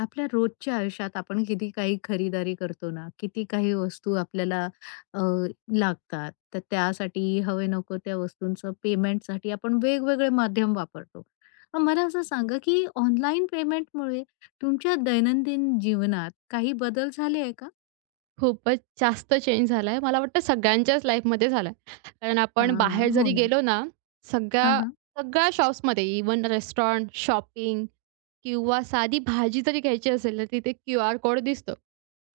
आपल्या रोजच्या आयुष्यात आपण किती काही खरीदारी करतो ना, किती काही वस्तू आपल्याला अ, लागतात. तर त्यासाठी हवे नको त्या वस्तूंचं पेमेंटसाठी आपण वेगवेगळे माध्यम वापरतो. मग मला असं सांगा, की ऑनलाईन पेमेंटमुळे तुमच्या दैनंदिन जीवनात काही बदल झाले आहे का? खूपच जास्त चेंज झालाय. मला वाटतं सगळ्यांच्याच लाईफमध्ये झालाय. कारण आपण हां, बाहेर हो जरी ना. गेलो ना, हां, सगळ्या हां. सगळ्या शॉप्समध्ये इवन रेस्टॉरंट, शॉपिंग किंवा साधी भाजी जरी घ्यायची असेल, तर तिथे क्यूआर कोड दिसतो.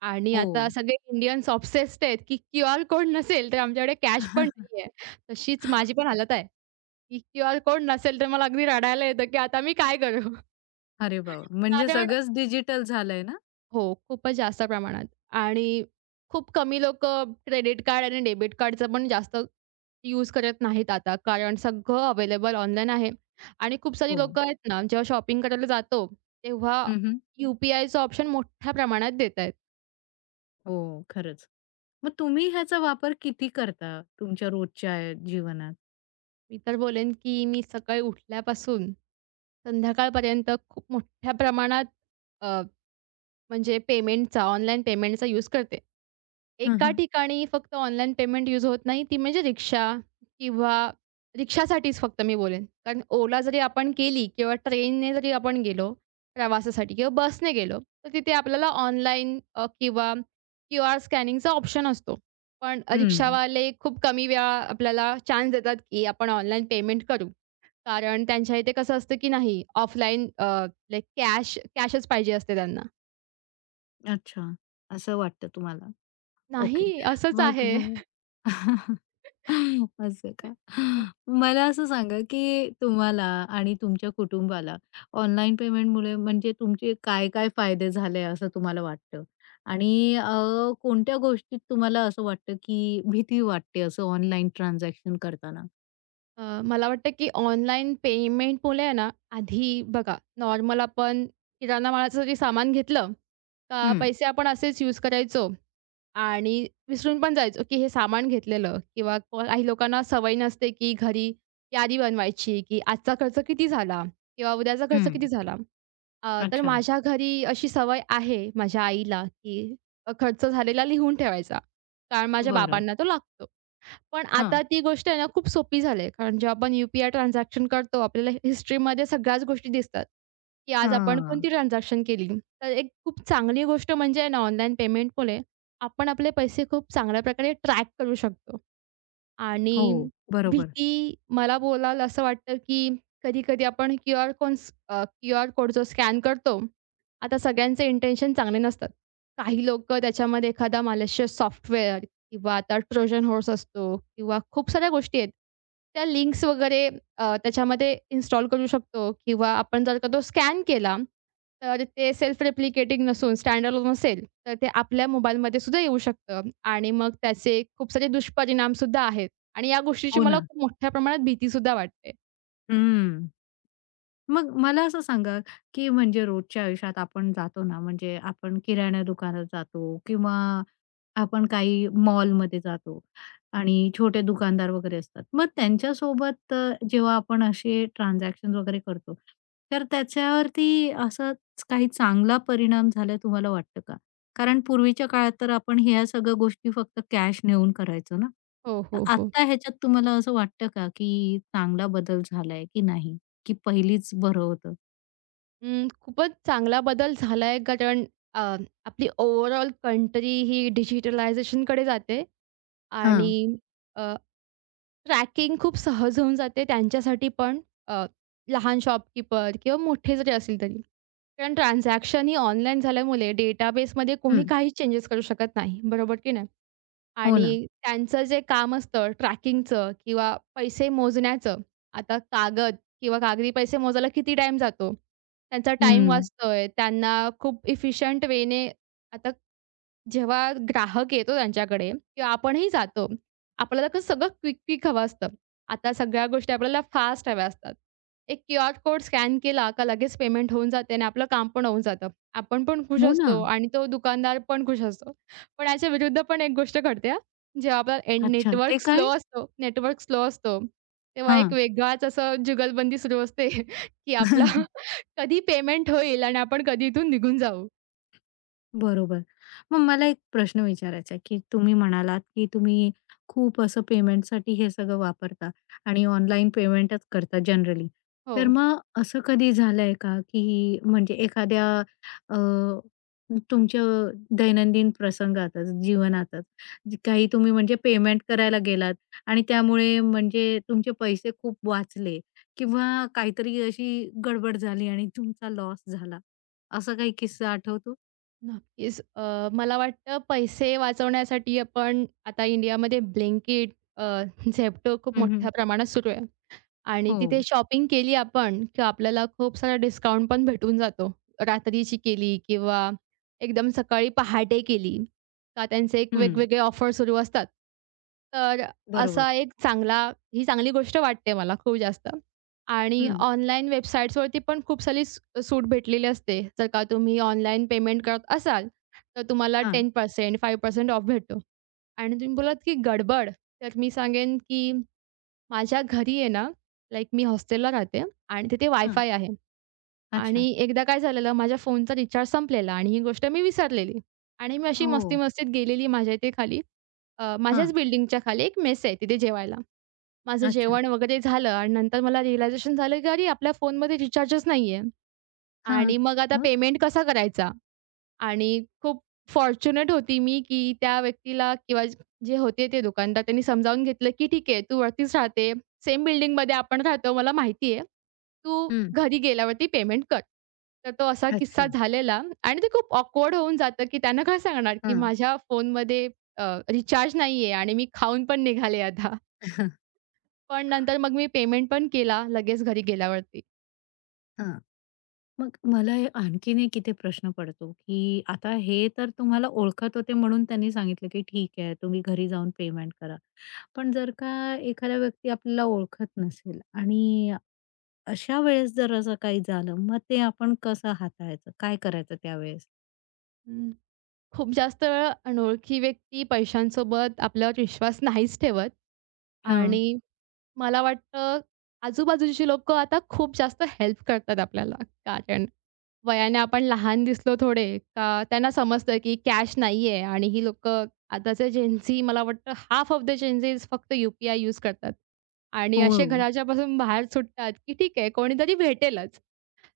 आणि हो. आता सगळे इंडियन्स ऑब्सेस्ड आहेत, की क्यूआर कोड नसेल, तर आमच्याकडे कॅश पण नाहीये. तशीच माझी पण हालत आहे, की क्यूआर कोड नसेल, तर मला अगदी रडायला येतं, की आता मी काय करू? अरे बाबा! म्हणजे आता सगळंच डिजिटल झालंय ना? हो, खूपच जास्त प्रमाणात. आणि खूप कमी लोकं क्रेडिट कार्ड आणि डेबिट कार्डचा पण जास्त यूज करत नाहीत आता, कारण सगळं अवेलेबल ऑनलाईन आहे. आणि खूप सारी हो. लोकं आहेत ना, जेव्हा शॉपिंग करायला जातो, तेव्हा हं, यू-पी-आयचं ऑप्शन मोठ्या प्रमाणात देत आहेत. हो, खरंच. मग तुम्ही ह्याचा वापर किती करता तुमच्या रोजच्या जीवनात? मी तर बोलेन, की मी सकाळी उठल्यापासून संध्याकाळपर्यंत खूप मोठ्या प्रमाणात, अ, म्हणजे पेमेंटचा, ऑनलाईन पेमेंटचा यूज करते. हां, एका हां. ठिकाणी फक्त ऑनलाईन पेमेंट यूज होत नाही, ती म्हणजे रिक्षा किंवा रिक्षासाठीच फक्त मी बोलेन. कारण Ola जरी आपण केली किंवा ट्रेनने जरी आपण गेलो प्रवासासाठी किंवा बसने गेलो, तर तिथे आपल्याला ऑनलाईन किंवा क्यूआर स्कॅनिंगचा ऑप्शन असतो. पण हं. हम्म. रिक्षावाले खूप कमी वेळा आपल्याला चान्स देतात, की आपण ऑनलाईन पेमेंट करू. कारण त्यांच्या इथे कसं असतं, की नाही ऑफलाईन, कॅश कॅशच पाहिजे असते त्यांना. अच्छा. असं वाटतं तुम्हाला. ओके. नाही, असंच मग आहे. असं का? मला असं सांगा, की तुम्हाला आणि तुमच्या कुटुंबाला ऑनलाईन पेमेंटमुळे म्हणजे तुमचे काय-काय फायदे झाले असं तुम्हाला वाटतं? आणि कोणत्या गोष्टीत तुम्हाला असं वाटतं, की भीती वाटते असं ऑनलाईन ट्रान्झॅक्शन करताना? मला वाटतं की ऑनलाईन पेमेंटमुळे आहे ना, आधी बघा नॉर्मल आपण किराणा मालाचं जरी सामान घेतलं, का हं. पैसे आपण असेच यूज करायचो आणि विसरून पण जायचो की हे सामान घेतलेलं किंवा काही लोकांना सवय नसते की घरी यादी बनवायची, की आजचा खर्च किती झाला किंवा उद्याचा खर्च हं. किती झाला. तर अच्छा. माझ्या घरी अशी सवय आहे माझ्या आईला की खर्च झालेला लिहून ठेवायचा. कारण माझ्या बरं. बाबांना तो लागतो. पण हां. आता ती गोष्ट आहे ना खूप सोपी झाली आहे. कारण जेव्हा आपण यू-पी-आय ट्रान्झॅक्शन करतो, आपल्याला हिस्ट्रीमध्ये सगळ्याच गोष्टी दिसतात, की आज आपण हां. कोणती ट्रान्झॅक्शन केली. तर एक खूप चांगली गोष्ट म्हणजे आहे ना ऑनलाईन पेमेंटमुळे आपण आपले पैसे खूप चांगल्या प्रकारे ट्रॅक करू शकतो. आणि हो. बरोबर. भीती मला बोलाल असं वाटतं, की कधी-कधी आपण क्यूआर कोड जो स्कॅन करतो, आता सगळ्यांचे इंटेन्शन चांगले नसतात. काही लोकं त्याच्यामध्ये एखादा मॅलिशियस सॉफ्टवेअर किंवा आता ट्रोजन हॉर्स असतो किंवा खूप साऱ्या गोष्टी आहेत. त्या लिंक्स वगैरे त्याच्यामध्ये इन्स्टॉल करू शकतो किंवा आपण जर का तो स्कॅन केला, तर ते सेल्फ रेप्लिकेटिंग नसून स्टँड नसेल, असेल, तर ते आपल्या मोबाईलमध्ये सुद्धा येऊ शकतं आणि मग त्याचे खूप सारे दुष्परिणाम सुद्धा आहेत आणि या गोष्टीची हो मला ना. खूप मोठ्या प्रमाणात भीती सुद्धा वाटते. हं. मग मला असं सांगा, की म्हणजे रोजच्या आयुष्यात आपण जातो ना, म्हणजे आपण किराणा दुकानात जातो किंवा आपण काही मॉलमध्ये जातो आणि छोटे दुकानदार वगैरे असतात. मग त्यांच्यासोबत जेव्हा आपण असे ट्रान्झॅक्शन्स वगैरे करतो, तर त्याच्यावरती असाच काही चांगला परिणाम झाला तुम्हाला वाटतं का? कारण पूर्वीच्या काळात तर आपण ह्या सगळ्या गोष्टी फक्त कॅश नेऊन करायचो ना. हो, तर हो, हो. आत्ता ह्याच्यात तुम्हाला असं वाटतं का, की चांगला बदल झालाय की नाही? की पहिलीच बरं होतं? अं, खूपच चांगला बदल झालाय. कारण अ, आपली ओव्हरऑल कंट्री ही डिजिटलायझेशनकडे जाते आणि हां. ट्रॅकिंग खूप सहज होऊन जाते त्यांच्यासाठी पण, अ, लहान शॉपकीपर किंवा मोठे जरी असतील तरी. कारण ट्रान्झॅक्शन ही ऑनलाईन झाल्यामुळे डेटाबेसमध्ये कोणी हं. काही चेंजेस करू शकत नाही, बरोबर की नाही? हो ना. आणि त्यांचं जे काम असतं ट्रॅकिंगचं किंवा पैसे मोजण्याचं, आता कागद किंवा कागदी पैसे मोजायला किती टाईम जातो? त्यांचा टाईम हं. वाचतोय, त्यांना खूप इफिशियंट वेने. आता जेव्हा ग्राहक येतो त्यांच्याकडे किंवा आपणही जातो, आपल्याला कसं सगळं क्विक-क्विक हवं असतं. आता सगळ्या गोष्टी आपल्याला फास्ट हव्या असतात. एक क्यूआर कोड स्कॅन केला का लगेच पेमेंट होऊन जाते आणि आपलं काम पण होऊन जातं. आपण पण खुश हो ना. असतो आणि तो दुकानदार पण खुश असतो. पण याच्या विरुद्ध पण एक गोष्ट घडते हां. जेव्हा आपला एंड अच्छा. ते काय? नेटवर्क स्लो असतो, तेव्हा एक हां. वेगळाच असं जुगलबंदी सुरू असते, की आपला कधी पेमेंट होईल आणि आपण कधी इथून निघून जाऊ. बरोबर. मग मला एक प्रश्न विचारायचा आहे, की तुम्ही म्हणालात, की तुम्ही खूप असं पेमेंटसाठी हे सगळं वापरता आणि ऑनलाईन पेमेंटच करता जनरली. हो. तर मग असं कधी झालंय का, की म्हणजे एखाद्या अ, तुमच्या दैनंदिन प्रसंगातच, जीवनातच काही तुम्ही म्हणजे पेमेंट करायला गेलात आणि त्यामुळे म्हणजे तुमचे पैसे खूप वाचले किंवा काहीतरी अशी गडबड झाली आणि तुमचा लॉस झाला. असा काही किस्सा आठवतो? नक्कीच. मला वाटतं पैसे वाचवण्यासाठी आपण आता इंडियामध्ये Blinkit, अ, Zepto खूप मोठ्या प्रमाणात सुरू आहे. आणि तिथे हो. शॉपिंग केली आपण, की आपल्याला खूप सारा डिस्काउंट पण भेटून जातो. रात्रीची केली किंवा एकदम सकाळी पहाटे केली, का त्यांचे एक हं. वेगवेगळे ऑफर सुरू असतात. तर बरोबर. असा एक चांगला ही चांगली गोष्ट वाटते मला खूप जास्त. आणि हं. ऑनलाईन वेबसाईट्सवरती पण खूप सारी सूट भेटलेली असते. जर का तुम्ही ऑनलाईन पेमेंट करत असाल, तर तुम्हाला हां, 10% 5% ऑफ भेटतो. आणि तुम्ही बोललात की गडबड, तर मी सांगेन की माझ्या घरी आहे ना, लाइक मी हॉस्टेलला राहते आणि तिथे हां. वायफाय आहे. आणि अच्छा. एकदा काय झालेलं माझ्या फोनचा रिचार्ज संपलेला आणि ही गोष्ट मी विसरलेली आणि मी अशी हो. मस्ती-मस्तीत गेलेली माझ्या इथे खाली. माझ्याच हां. बिल्डिंगच्या खाली एक मेस आहे तिथे जेवायला. माझं अच्छा. जेवण वगैरे झालं आणि नंतर मला रिअलायझेशन झालं की अरे, आपल्या फोनमध्ये रिचार्जच नाहीये हां. आणि मग आता मग? पेमेंट कसा करायचा? आणि खूप फॉर्च्युनेट होती मी, की त्या व्यक्तीला किंवा जे होते ते दुकानदार त्यांनी समजावून घेतलं, की "ठीक आहे, तू वरतीच राहते. सेम बिल्डिंगमध्ये आपण राहतो. मला माहिती आहे. तू हं. घरी गेल्यावरती पेमेंट कर." तर तो असा किस्सा अच्छा. झालेला आणि ते खूप ऑकवर्ड होऊन जातं, की त्यांना काय सांगणार, की हां. माझ्या फोनमध्ये रिचार्ज नाही आहे आणि मी खाऊन पण निघाले आता. पण नंतर मग मी पेमेंट पण केला लगेच घरी गेल्यावरती. हां. मग मला हे आणखीन एक इथे प्रश्न पडतो, की आता हे तर तुम्हाला ओळखत होते म्हणून त्यांनी सांगितलं, की ठीक आहे तुम्ही घरी जाऊन पेमेंट करा. पण जर का एखादा व्यक्ती आपल्याला ओळखत नसेल आणि अशा वेळेस जर असं काही झालं, मग ते आपण कसं हाताळायचं? काय करायचं त्यावेळेस? खूप जास्त वेळा अनोळखी व्यक्ती पैशांसोबत आपल्यावर विश्वास नाहीच ठेवत हां. आणि मला वाटतं आजूबाजूची लोकं आता खूप जास्त हेल्प करतात आपल्याला. कारण वयाने आपण लहान दिसलो थोडे का त्यांना समजतं की कॅश नाहीये आणि ही लोकं, आताचे जेन, मला वाटतं हाल्फ ऑफ द जेन फक्त यूज करतात. आणि हो. असे घराच्यापासून बाहेर सुटतात की ठीक आहे कोणीतरी भेटेलच.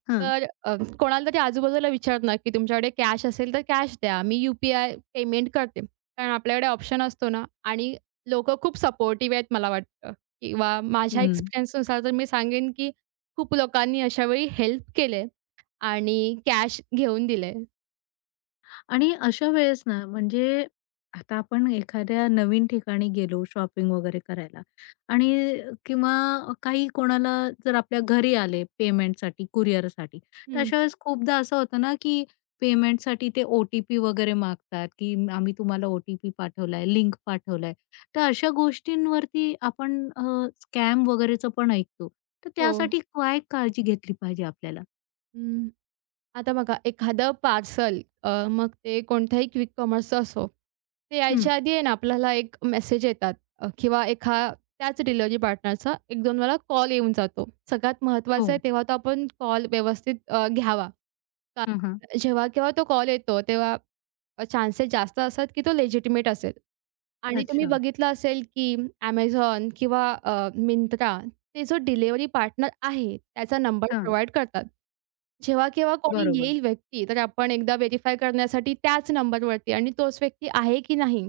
हां. तर कोणाला तरी आजूबाजूला विचारणार, की "तुमच्याकडे कॅश असेल तर कॅश द्या. मी यू-पी-आय पेमेंट करते." कारण आपल्याकडे ऑप्शन असतो ना. आणि लोकं खूप सपोर्टिव्ह आहेत मला वाटतं, किंवा माझ्या एक्सपिरियन्सनुसार तर मी सांगेन, की खूप लोकांनी अशावेळी हेल्प केले आणि कॅश घेऊन दिले. आणि अशा वेळेस ना, म्हणजे आता आपण एखाद्या नवीन ठिकाणी गेलो शॉपिंग वगैरे करायला आणि किंवा काही कोणाला जर आपल्या घरी आले पेमेंटसाठी, कुरिअरसाठी, तर हं. अशा वेळेस खूपदा असं होतं ना, की पेमेंटसाठी ते OTP वगैरे मागतात, की आम्ही तुम्हाला OTP पाठवलाय, लिंक पाठवलाय. तर अशा गोष्टींवरती आपण स्कॅम वगैरेचं पण ऐकतो. तर हो. त्यासाठी काय काळजी घेतली पाहिजे आपल्याला? हं. आता बघा एखादं पार्सल, मग ते कोणत्याही क्विक कॉमर्सचं असो, ते हं. यायच्या आधी आहे ना आपल्याला एक मेसेज येतात अ, किंवा एखा त्याच डिलिव्हरी पार्टनरचा एक दोन वेळा कॉल येऊन जातो. सगळ्यात महत्त्वाचं आहे हो. तेव्हा तो आपण कॉल व्यवस्थित घ्यावा. हं, हं. कारण जेव्हा-केव्हा तो कॉल येतो तेव्हा, चान्सेस जास्त असतात की तो लेजिटिमेट असेल. आणि तुम्ही अच्छा. बघितलं असेल की Amazon किंवा Myntra ते जो डिलिव्हरी पार्टनर आहे त्याचा नंबर हां. प्रोव्हाईड करतात. जेव्हा-केव्हा कोणी बरोबर. येईल व्यक्ती, तर आपण एकदा व्हेरिफाय करण्यासाठी त्याच नंबरवरती आणि तोच व्यक्ती आहे की नाही,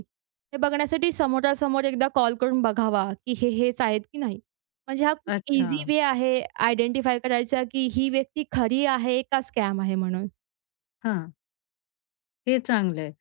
हे बघण्यासाठी समोरासमोर एकदा कॉल करून बघावा, की हे हेच आहेत की नाही. म्हणजे हा खूप अच्छा. ईझी वे आहे आयडेंटिफाय करायचा, की ही व्यक्ती खरी आहे का स्कॅम आहे म्हणून. हां. हे चांगलं आहे.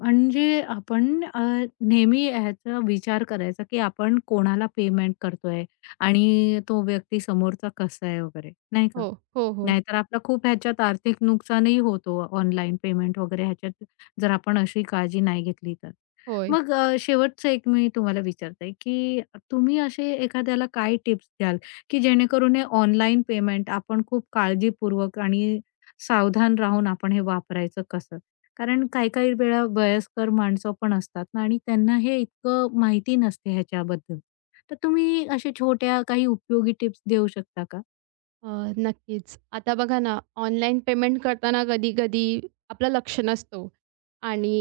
म्हणजे आपण नेहमी ह्याचा विचार करायचा, की आपण कोणाला पेमेंट करतोय आणि तो व्यक्ती समोरचा कसा आहे वगैरे, नाही का? हो, हो, हो. नाहीतर आपलं खूप ह्याच्यात आर्थिक नुकसानही होतो ऑनलाईन पेमेंट वगैरे ह्याच्यात जर आपण अशी काळजी नाही घेतली तर. होय. मग शेवटचं एक मी तुम्हाला विचारते, की तुम्ही असे एखाद्याला काय टिप्स द्याल, की जेणेकरून हे ऑनलाईन पेमेंट आपण खूप काळजीपूर्वक आणि सावधान राहून आपण हे वापरायचं कसं? कारण काही-काही वेळा वयस्कर माणसं पण असतात ना आणि त्यांना हे इतकं माहिती नसते ह्याच्याबद्दल. तर तुम्ही अशा छोट्या काही उपयोगी टिप्स देऊ शकता का? अ, नक्कीच. आता बघा ना, ऑनलाईन पेमेंट करताना कधी-कधी आपलं लक्ष नसतो आणि,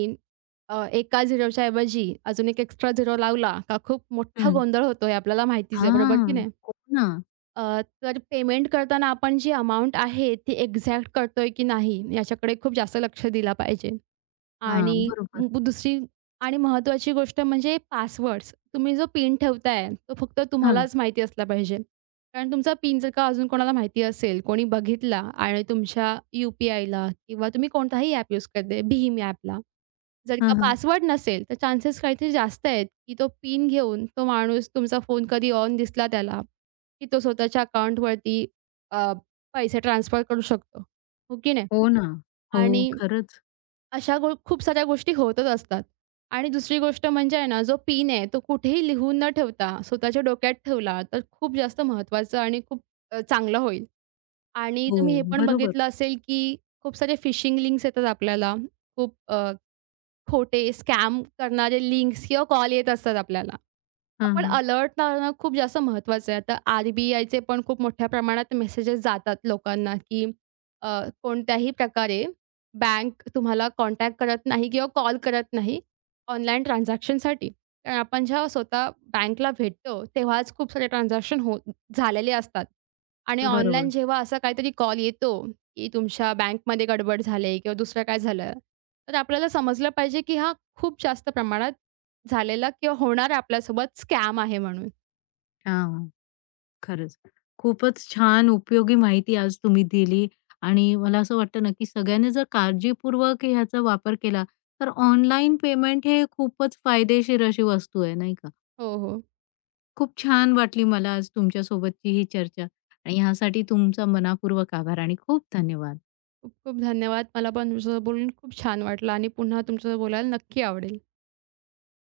एका झिरोच्या ऐवजी अजून एक एक्स्ट्रा झिरो लावला का खूप मोठा हं. गोंधळ होतो हे आपल्याला माहितीच आहे, बरोबर हां, की नाही? हो ना. अ, तर पेमेंट करताना आपण जी अमाउंट आहे ती एक्झॅक्ट करतोय की नाही याच्याकडे खूप जास्त लक्ष दिला पाहिजे. हां, आणि बरोबर. दुसरी आणि महत्त्वाची गोष्ट म्हणजे पासवर्ड्स. तुम्ही जो पिन ठेवताय, तो फक्त हां, तुम्हालाच माहिती असला पाहिजे. कारण तुमचा पिन जर का अजून कोणाला माहिती असेल, कोणी बघितला आणि तुमच्या यू-पी-आयला किंवा तुम्ही कोणताही ॲप यूज करताय, भीम ॲपला जर का हां, हां. पासवर्ड नसेल, तर चान्सेस काहीतरी जास्त आहेत, की तो पिन घेऊन तो माणूस तुमचा फोन कधी ऑन दिसला त्याला, की तो स्वतःच्या अकाउंटवरती पैसे ट्रान्सफर करू शकतो. हो की नाही? हो ना. हो, आणि खरंच. अशा गो खूप साऱ्या गोष्टी होतच असतात. आणि दुसरी गोष्ट म्हणजे आहे ना, जो पिन आहे तो कुठेही लिहून न ठेवता स्वतःच्या डोक्यात ठेवला तर खूप जास्त महत्त्वाचं आणि खूप चांगलं होईल. आणि हो, तुम्ही हे पण बरोबर. बघितलं असेल, की खूप सारे फिशिंग लिंक्स येतात आपल्याला. खूप खोटे स्कॅम करणारे लिंक्स किंवा कॉल येत असतात आपल्याला. हां, आपण हां. अलर्ट राहणं खूप जास्त महत्त्वाचं आहे. आता आर-बी-आयचे पण खूप मोठ्या प्रमाणात मेसेजेस जातात लोकांना, की अ, कोणत्याही प्रकारे बँक तुम्हाला कॉन्टॅक्ट करत नाही किंवा कॉल करत नाही ऑनलाईन ट्रान्झॅक्शनसाठी. कारण आपण जेव्हा स्वतः बँकला भेटतो, तेव्हाच खूप सारे ट्रान्झॅक्शन झालेले असतात. आणि ऑनलाईन बरोबर. जेव्हा असा काहीतरी कॉल येतो, की तुमच्या बँकमध्ये गडबड झाली किंवा दुसरं काय झालं, तर आपल्याला समजलं पाहिजे, की हा खूप जास्त प्रमाणात झालेला किंवा होणारा आपल्यासोबत स्कॅम आहे म्हणून. हां. खरंच. खूपच छान उपयोगी माहिती आज तुम्ही दिली आणि मला असं वाटतं ना, की सगळ्यांनी जर काळजीपूर्वक ह्याचा वापर केला, तर ऑनलाईन पेमेंट हे खूपच फायदेशीर अशी वस्तू आहे, नाही का? हो, हो. खूप छान वाटली मला आज तुमच्यासोबतची ही चर्चा आणि ह्यासाठी तुमचा मनापूर्वक आभार आणि खूप धन्यवाद. खूप खूप धन्यवाद. मला पण तुमच्यासोबत बोलून खूप छान वाटलं आणि पुन्हा तुमच्यासोबत बोलायला नक्की आवडेल.